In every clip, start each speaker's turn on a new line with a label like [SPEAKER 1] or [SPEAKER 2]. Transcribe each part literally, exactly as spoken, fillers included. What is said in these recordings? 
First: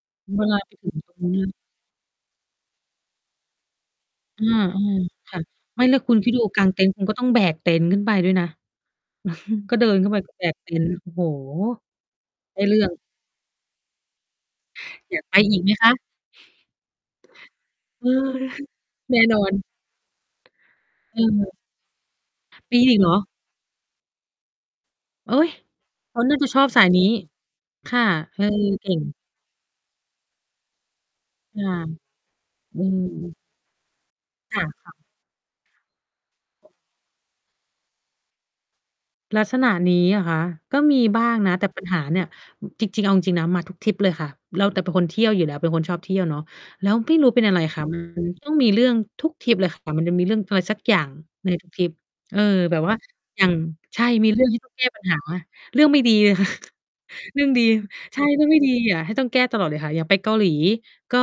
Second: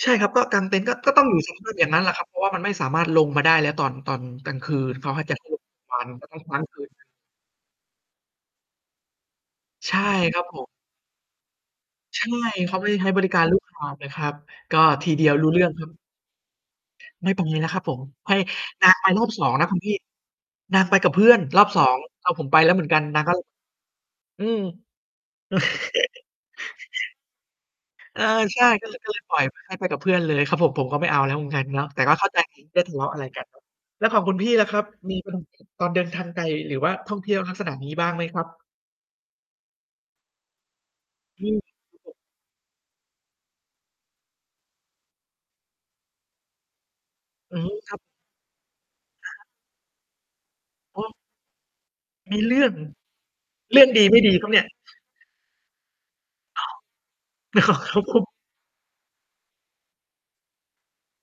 [SPEAKER 1] ใช่ครับ ก
[SPEAKER 2] เ
[SPEAKER 1] ็
[SPEAKER 2] วล
[SPEAKER 1] ก
[SPEAKER 2] า
[SPEAKER 1] าง
[SPEAKER 2] ไป
[SPEAKER 1] เต็นท
[SPEAKER 2] ถ
[SPEAKER 1] ์
[SPEAKER 2] ึ
[SPEAKER 1] ก็
[SPEAKER 2] ง
[SPEAKER 1] ก
[SPEAKER 2] ต
[SPEAKER 1] ็
[SPEAKER 2] ร
[SPEAKER 1] ต้อ
[SPEAKER 2] ง
[SPEAKER 1] ง อ
[SPEAKER 2] เ
[SPEAKER 1] ยู
[SPEAKER 2] น
[SPEAKER 1] ่
[SPEAKER 2] ี
[SPEAKER 1] ใ
[SPEAKER 2] ้
[SPEAKER 1] น
[SPEAKER 2] ย
[SPEAKER 1] สภาพ อย่างงั้นแหละครับ เพราะว่ามันไม่สามารถลงมาได้แล้วตอน ตอน
[SPEAKER 2] อา
[SPEAKER 1] กลางคืน เขาให้
[SPEAKER 2] ๆ
[SPEAKER 1] แ
[SPEAKER 2] ค
[SPEAKER 1] ต่
[SPEAKER 2] ่ะ
[SPEAKER 1] พวก
[SPEAKER 2] ไม่
[SPEAKER 1] พ
[SPEAKER 2] แ
[SPEAKER 1] ร
[SPEAKER 2] ล้
[SPEAKER 1] า
[SPEAKER 2] ว
[SPEAKER 1] น
[SPEAKER 2] คุณ
[SPEAKER 1] ก็
[SPEAKER 2] คิด
[SPEAKER 1] ต้อ
[SPEAKER 2] ด
[SPEAKER 1] ง
[SPEAKER 2] ู
[SPEAKER 1] ค้
[SPEAKER 2] ก
[SPEAKER 1] าง
[SPEAKER 2] าง
[SPEAKER 1] ค
[SPEAKER 2] เต
[SPEAKER 1] ื
[SPEAKER 2] ็
[SPEAKER 1] น
[SPEAKER 2] นท์คุณก็ต้องแบกเต็นท์ขึ้นไปด้วยนะ ก็เดิ
[SPEAKER 1] ใช
[SPEAKER 2] น
[SPEAKER 1] ่
[SPEAKER 2] ขึ้นไป ก็
[SPEAKER 1] ครั
[SPEAKER 2] แบ
[SPEAKER 1] บ
[SPEAKER 2] ก
[SPEAKER 1] ผม
[SPEAKER 2] เต็นท์ โอ้โฮ
[SPEAKER 1] ใช่
[SPEAKER 2] ได้
[SPEAKER 1] เข
[SPEAKER 2] เรื
[SPEAKER 1] า
[SPEAKER 2] ่
[SPEAKER 1] ไม
[SPEAKER 2] อ
[SPEAKER 1] ่
[SPEAKER 2] ง
[SPEAKER 1] ได้ใช้บริการ ลูกหาบ เลยครับ ก็ที
[SPEAKER 2] อย
[SPEAKER 1] เ
[SPEAKER 2] า
[SPEAKER 1] ด
[SPEAKER 2] ก
[SPEAKER 1] ียว
[SPEAKER 2] ไป
[SPEAKER 1] รู้
[SPEAKER 2] อ
[SPEAKER 1] เ
[SPEAKER 2] ี
[SPEAKER 1] รื
[SPEAKER 2] ก
[SPEAKER 1] ่
[SPEAKER 2] ไ
[SPEAKER 1] อ
[SPEAKER 2] ห
[SPEAKER 1] ง
[SPEAKER 2] ม
[SPEAKER 1] คร
[SPEAKER 2] ค
[SPEAKER 1] ับ
[SPEAKER 2] ะ?
[SPEAKER 1] ไม่ปังเลยนะครับผม
[SPEAKER 2] เออ
[SPEAKER 1] ให้ นาง ไป
[SPEAKER 2] แน
[SPEAKER 1] ร
[SPEAKER 2] ่
[SPEAKER 1] อบ
[SPEAKER 2] นอ
[SPEAKER 1] สอง
[SPEAKER 2] น
[SPEAKER 1] นะคุณ พี่ นางไปกับเ
[SPEAKER 2] เ
[SPEAKER 1] พื่อน
[SPEAKER 2] ออ
[SPEAKER 1] รอบ สอง เอาผมไปแล้
[SPEAKER 2] ป
[SPEAKER 1] วเ
[SPEAKER 2] ี
[SPEAKER 1] หมือน
[SPEAKER 2] อี
[SPEAKER 1] กั
[SPEAKER 2] ก
[SPEAKER 1] น
[SPEAKER 2] เหร
[SPEAKER 1] น
[SPEAKER 2] อ?
[SPEAKER 1] างก็ ล อืม
[SPEAKER 2] โอ๊ย เขาน่าจะชอบสายนี้ ค่ะ
[SPEAKER 1] เออ
[SPEAKER 2] เออ
[SPEAKER 1] ใช่ ก
[SPEAKER 2] เก
[SPEAKER 1] ็เ
[SPEAKER 2] ่
[SPEAKER 1] ลย
[SPEAKER 2] ง
[SPEAKER 1] ก็เลยปล่อยให้ ไปกับเพื่อนเลยครับผม ผมก็ไม่เอาแล้วเหมือน
[SPEAKER 2] ค
[SPEAKER 1] กัน
[SPEAKER 2] ่ะ
[SPEAKER 1] เนาะ แต่ก็เข้า ใจ ไ
[SPEAKER 2] อ
[SPEAKER 1] ม
[SPEAKER 2] ื
[SPEAKER 1] ่ทะเลาะอะไร
[SPEAKER 2] ม
[SPEAKER 1] กัน เนาะ แล้วของคุณพี่
[SPEAKER 2] ค่
[SPEAKER 1] ล่ะครับ
[SPEAKER 2] ะ ๆ
[SPEAKER 1] มี ไปตรงไหน ตอนเดินทางไกล หรือว่าท่องเที่ยวลักษณะนี้บ้างไหมครับ?
[SPEAKER 2] ลักษณะนี้เหรอคะ? ก็มีบ้าง
[SPEAKER 1] อื
[SPEAKER 2] นะ
[SPEAKER 1] ม
[SPEAKER 2] แต่
[SPEAKER 1] ครั
[SPEAKER 2] ปัญห
[SPEAKER 1] บ
[SPEAKER 2] า
[SPEAKER 1] ผ
[SPEAKER 2] เ
[SPEAKER 1] ม
[SPEAKER 2] นี่ย อ จริง ๆ เอาจริง ๆ นะ มาทุกทริปเลยค่ะ เรา แต่เป็นคนเที่ยวอยู่แล้ว เป็นคนชอบเที่ยวเนาะ แล้วไม่รู้เป็นอ
[SPEAKER 1] อ
[SPEAKER 2] ะ
[SPEAKER 1] ื
[SPEAKER 2] ไร
[SPEAKER 1] อ
[SPEAKER 2] ค่ะ
[SPEAKER 1] คร
[SPEAKER 2] ม
[SPEAKER 1] ั
[SPEAKER 2] ั
[SPEAKER 1] บ
[SPEAKER 2] น ต้องมีเรื่องทุก
[SPEAKER 1] ครับ
[SPEAKER 2] ทริปเลยค่ะ มันจะมีเรื่องอะไรสักอย
[SPEAKER 1] โ
[SPEAKER 2] ่า
[SPEAKER 1] อ
[SPEAKER 2] ง
[SPEAKER 1] ้!
[SPEAKER 2] ในทุกทริป
[SPEAKER 1] ม
[SPEAKER 2] เอ
[SPEAKER 1] ี
[SPEAKER 2] อ
[SPEAKER 1] เรื่อง!
[SPEAKER 2] แบบว่าอย่าง
[SPEAKER 1] เรื่อง
[SPEAKER 2] ใช
[SPEAKER 1] ดี
[SPEAKER 2] ่
[SPEAKER 1] ไม่
[SPEAKER 2] มี
[SPEAKER 1] ดี
[SPEAKER 2] เรื่
[SPEAKER 1] คร
[SPEAKER 2] อ
[SPEAKER 1] ั
[SPEAKER 2] ง
[SPEAKER 1] บ
[SPEAKER 2] ท
[SPEAKER 1] เ
[SPEAKER 2] ี
[SPEAKER 1] นี
[SPEAKER 2] ่
[SPEAKER 1] ่ย?
[SPEAKER 2] ต้องแก้ปัญหา เรื่องไม่ดีเลย ค่ะ
[SPEAKER 1] อ้อ
[SPEAKER 2] เรื่องดี
[SPEAKER 1] อ๋อ ครับผ
[SPEAKER 2] ใช่
[SPEAKER 1] ม
[SPEAKER 2] เรื่องไม่ดีอะ ให้ต้องแก้ตลอดเลยค่ะ อย่างไปเกาหลี ก็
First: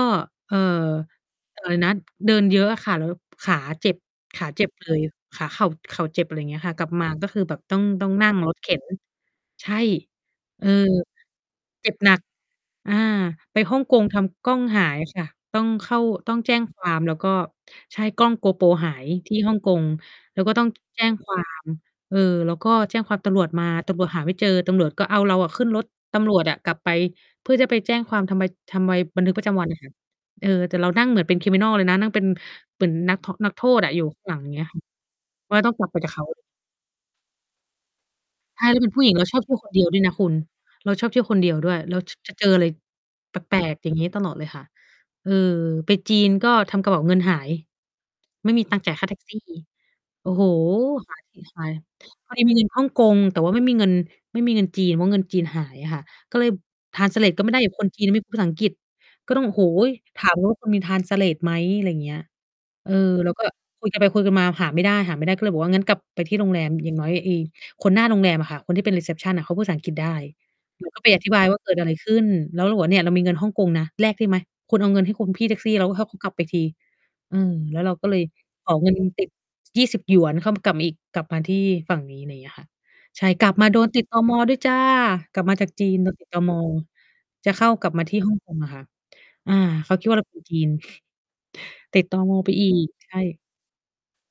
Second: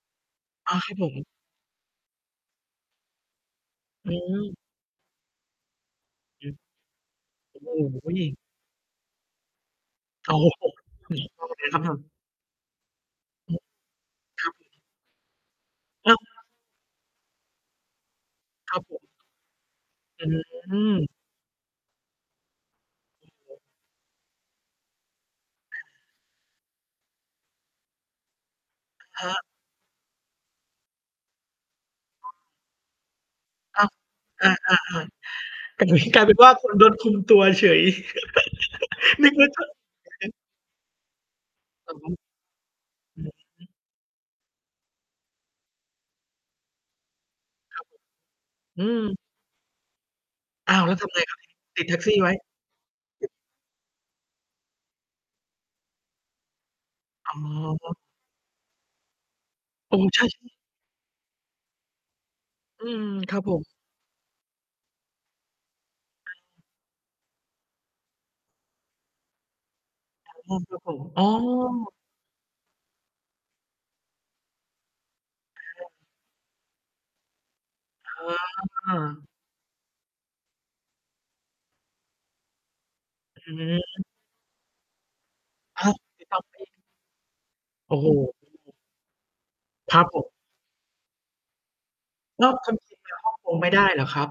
[SPEAKER 2] เอ่อ
[SPEAKER 1] อา ครับผม
[SPEAKER 2] อะไรนะ เดินเยอะอะค่ะ แล้วขาเจ็บ
[SPEAKER 1] อื
[SPEAKER 2] ขา
[SPEAKER 1] ม
[SPEAKER 2] เจ็บเลย ขา เข่า เข่าเจ็บ อะไร
[SPEAKER 1] อื
[SPEAKER 2] เง
[SPEAKER 1] ม
[SPEAKER 2] ี้ยค่ะ กลับมา ก็คือแบบต้อ
[SPEAKER 1] อื
[SPEAKER 2] ง
[SPEAKER 1] ม
[SPEAKER 2] ต้
[SPEAKER 1] อ
[SPEAKER 2] อ
[SPEAKER 1] ุ
[SPEAKER 2] ง
[SPEAKER 1] ๊ย
[SPEAKER 2] นั่งรถเข็น ใช่
[SPEAKER 1] โอ้โ
[SPEAKER 2] เออ เจ็บ
[SPEAKER 1] ฮ
[SPEAKER 2] หนัก อา ไปฮ่องกง ท
[SPEAKER 1] ค
[SPEAKER 2] ำก
[SPEAKER 1] รั
[SPEAKER 2] ล้
[SPEAKER 1] บ
[SPEAKER 2] อ
[SPEAKER 1] ผ
[SPEAKER 2] ง
[SPEAKER 1] ม
[SPEAKER 2] หายค่ะ ต้องเข้า ต้องแจ้งความแล้วก็ ใช่ กล้อง GoPro
[SPEAKER 1] ครับ
[SPEAKER 2] หา
[SPEAKER 1] ผม
[SPEAKER 2] ยที่ฮ่องกง แล้วก็ต้อง
[SPEAKER 1] อืม
[SPEAKER 2] แจ้งความ เออ แล้วก็แจ้งความ
[SPEAKER 1] อื
[SPEAKER 2] ต
[SPEAKER 1] อ
[SPEAKER 2] ำรว
[SPEAKER 1] ฮ
[SPEAKER 2] จ
[SPEAKER 1] ึ
[SPEAKER 2] มา ตำรวจหาไม่เจอ ตำรวจก็เอาเราอะขึ้นรถ ตำรวจอะกลับไป เพื่อจะไปแจ้งความ ทำใบ ทำใบ
[SPEAKER 1] อะ
[SPEAKER 2] บ
[SPEAKER 1] ฮ
[SPEAKER 2] ันทึก
[SPEAKER 1] ะ
[SPEAKER 2] ประจำวัน น่ะค่ะ เออ แต่เรานั่งเหมือนเป็น Criminal เลยนะ นั่งเป็น
[SPEAKER 1] อ๋อ
[SPEAKER 2] เหมือนนัก ท นักโท
[SPEAKER 1] อ
[SPEAKER 2] ษ
[SPEAKER 1] ะ
[SPEAKER 2] น่ะ อยู่ข้างหลัง
[SPEAKER 1] อ
[SPEAKER 2] อย่างเงี้ยค
[SPEAKER 1] า
[SPEAKER 2] ่ะ
[SPEAKER 1] ๆ
[SPEAKER 2] เพราะว่าต้อ
[SPEAKER 1] ๆ
[SPEAKER 2] ง
[SPEAKER 1] แต
[SPEAKER 2] ก
[SPEAKER 1] ่
[SPEAKER 2] ลั
[SPEAKER 1] เ
[SPEAKER 2] บ
[SPEAKER 1] ห
[SPEAKER 2] ไป
[SPEAKER 1] มือ
[SPEAKER 2] ก
[SPEAKER 1] น
[SPEAKER 2] ับ
[SPEAKER 1] ก
[SPEAKER 2] เข
[SPEAKER 1] ลา
[SPEAKER 2] า
[SPEAKER 1] ยเป็นว่า คุณโดนคุมตัวเฉย
[SPEAKER 2] ใช่ แล้วเป็นผู้หญิง เร
[SPEAKER 1] น
[SPEAKER 2] า
[SPEAKER 1] ึก
[SPEAKER 2] ชอบ
[SPEAKER 1] ว่
[SPEAKER 2] เ
[SPEAKER 1] า
[SPEAKER 2] ที่ย
[SPEAKER 1] ผ
[SPEAKER 2] ว
[SPEAKER 1] ู้
[SPEAKER 2] ค
[SPEAKER 1] ต
[SPEAKER 2] น
[SPEAKER 1] ้อ
[SPEAKER 2] เดี
[SPEAKER 1] ง
[SPEAKER 2] ยว ด้วยนะค
[SPEAKER 1] ห
[SPEAKER 2] ุ
[SPEAKER 1] า
[SPEAKER 2] ณ เราชอบเที่ยวคนเดียวด้วย
[SPEAKER 1] อ
[SPEAKER 2] เรา
[SPEAKER 1] ๋อ
[SPEAKER 2] ช จะเจออะไร
[SPEAKER 1] อ
[SPEAKER 2] แปล
[SPEAKER 1] ือ
[SPEAKER 2] ก ๆ อย่างงี้ ตลอดเลยค่ะ เออ ไปจีนก็ทำกระเป๋าเงินหาย
[SPEAKER 1] ครับผ
[SPEAKER 2] ไม่
[SPEAKER 1] ม
[SPEAKER 2] มีตั
[SPEAKER 1] อ
[SPEAKER 2] ง
[SPEAKER 1] ื
[SPEAKER 2] ค์จ่ายค
[SPEAKER 1] ม
[SPEAKER 2] ่า แท็กซี่ โอ้โฮ
[SPEAKER 1] อ้าว แล้ว ท
[SPEAKER 2] ก
[SPEAKER 1] ำ
[SPEAKER 2] ว่า
[SPEAKER 1] ไงค
[SPEAKER 2] ค
[SPEAKER 1] รั
[SPEAKER 2] ล
[SPEAKER 1] บ?
[SPEAKER 2] ี่
[SPEAKER 1] ทีน
[SPEAKER 2] ค
[SPEAKER 1] ี
[SPEAKER 2] ล
[SPEAKER 1] ้
[SPEAKER 2] าย
[SPEAKER 1] ติดแท็กซี่ไว
[SPEAKER 2] พ
[SPEAKER 1] ้
[SPEAKER 2] อดีมีเงินฮ่องกง แต่ว่าไม่มีเงิน ไม่มีเงินจีน เพราะเงินจีนหายอะค่ะ ก็เลย ทรานสเล
[SPEAKER 1] อ
[SPEAKER 2] ต ก็ไม่ได้อะ คน
[SPEAKER 1] ๋อ
[SPEAKER 2] จีนอะไม่พูดภาษาอังกฤษ ก็ต้อง โอ้โฮ
[SPEAKER 1] โอ้ ใช
[SPEAKER 2] ถ
[SPEAKER 1] ่
[SPEAKER 2] ามว
[SPEAKER 1] ๆ
[SPEAKER 2] ่า คุณมี ทรานสเลต ไหม? อะไรอย่างเงี้ย
[SPEAKER 1] อื
[SPEAKER 2] เออ
[SPEAKER 1] ม
[SPEAKER 2] แล
[SPEAKER 1] ค
[SPEAKER 2] ้ว
[SPEAKER 1] รับ
[SPEAKER 2] ก็
[SPEAKER 1] ผม
[SPEAKER 2] คุยกันไปคุยกันมาหาไม่ได้ หาไม่ได้ ก็เลยบอกว่า งั้นกลับไปที่โรงแรม อย่างน้อยไอ้ คนหน้าโรงแรมอะค่ะ คนที่เป็น รีเซปชัน น่ะเขาพูดภาษาอังกฤษได้
[SPEAKER 1] อ๋อ ครับ
[SPEAKER 2] เร
[SPEAKER 1] ผ
[SPEAKER 2] า ก
[SPEAKER 1] ม
[SPEAKER 2] ็ไปอ
[SPEAKER 1] อ๋อ
[SPEAKER 2] ธิบายว่าเกิดอะไรขึ้น แล้วเราบอกว่า "เนี่ย เรามีเงินฮ่องกงนะ แลกได้ไหม? คุณเอาเงินให้คุณพี่แท็
[SPEAKER 1] อ
[SPEAKER 2] ก
[SPEAKER 1] ะ
[SPEAKER 2] ซี่
[SPEAKER 1] ฮ
[SPEAKER 2] แล้ว
[SPEAKER 1] ะ
[SPEAKER 2] ให้เขากลับไปที" เออ แล้วเราก็
[SPEAKER 1] อ
[SPEAKER 2] เลยขอ เงิ
[SPEAKER 1] ๋
[SPEAKER 2] น
[SPEAKER 1] อ
[SPEAKER 2] ติด ยี่สิบ หยวน เข้ามา กลับมาอีก กลับมาที่ฝั่งนี้ อะไรเงี้ยค่ะ ใช่ ก
[SPEAKER 1] อ
[SPEAKER 2] ลับมาโด
[SPEAKER 1] ื
[SPEAKER 2] นติ
[SPEAKER 1] ม
[SPEAKER 2] ด ตม. ด้วยจ้ะ กลับมาจาก
[SPEAKER 1] อ
[SPEAKER 2] จ
[SPEAKER 1] ้
[SPEAKER 2] ี
[SPEAKER 1] าว!
[SPEAKER 2] น โดน
[SPEAKER 1] ต
[SPEAKER 2] ต
[SPEAKER 1] ิ
[SPEAKER 2] ิด
[SPEAKER 1] ด ต
[SPEAKER 2] ต
[SPEAKER 1] ม.
[SPEAKER 2] ม.
[SPEAKER 1] อีก
[SPEAKER 2] จะเข้า กลั
[SPEAKER 1] โอ
[SPEAKER 2] บ
[SPEAKER 1] ้
[SPEAKER 2] มา
[SPEAKER 1] โฮ
[SPEAKER 2] ที่ ฮ่องกง อะค่ะ อา เข
[SPEAKER 1] ค
[SPEAKER 2] า
[SPEAKER 1] รั
[SPEAKER 2] คิ
[SPEAKER 1] บ
[SPEAKER 2] ดว่
[SPEAKER 1] ผ
[SPEAKER 2] าเรา
[SPEAKER 1] ม
[SPEAKER 2] เป็น จีน ติด ตม.
[SPEAKER 1] แล้
[SPEAKER 2] ไป
[SPEAKER 1] ว
[SPEAKER 2] อึ
[SPEAKER 1] คนจ
[SPEAKER 2] ก
[SPEAKER 1] ีนไป
[SPEAKER 2] ใช
[SPEAKER 1] ในฮ่อง
[SPEAKER 2] ่
[SPEAKER 1] กง ไม่ได้เหรอครับ?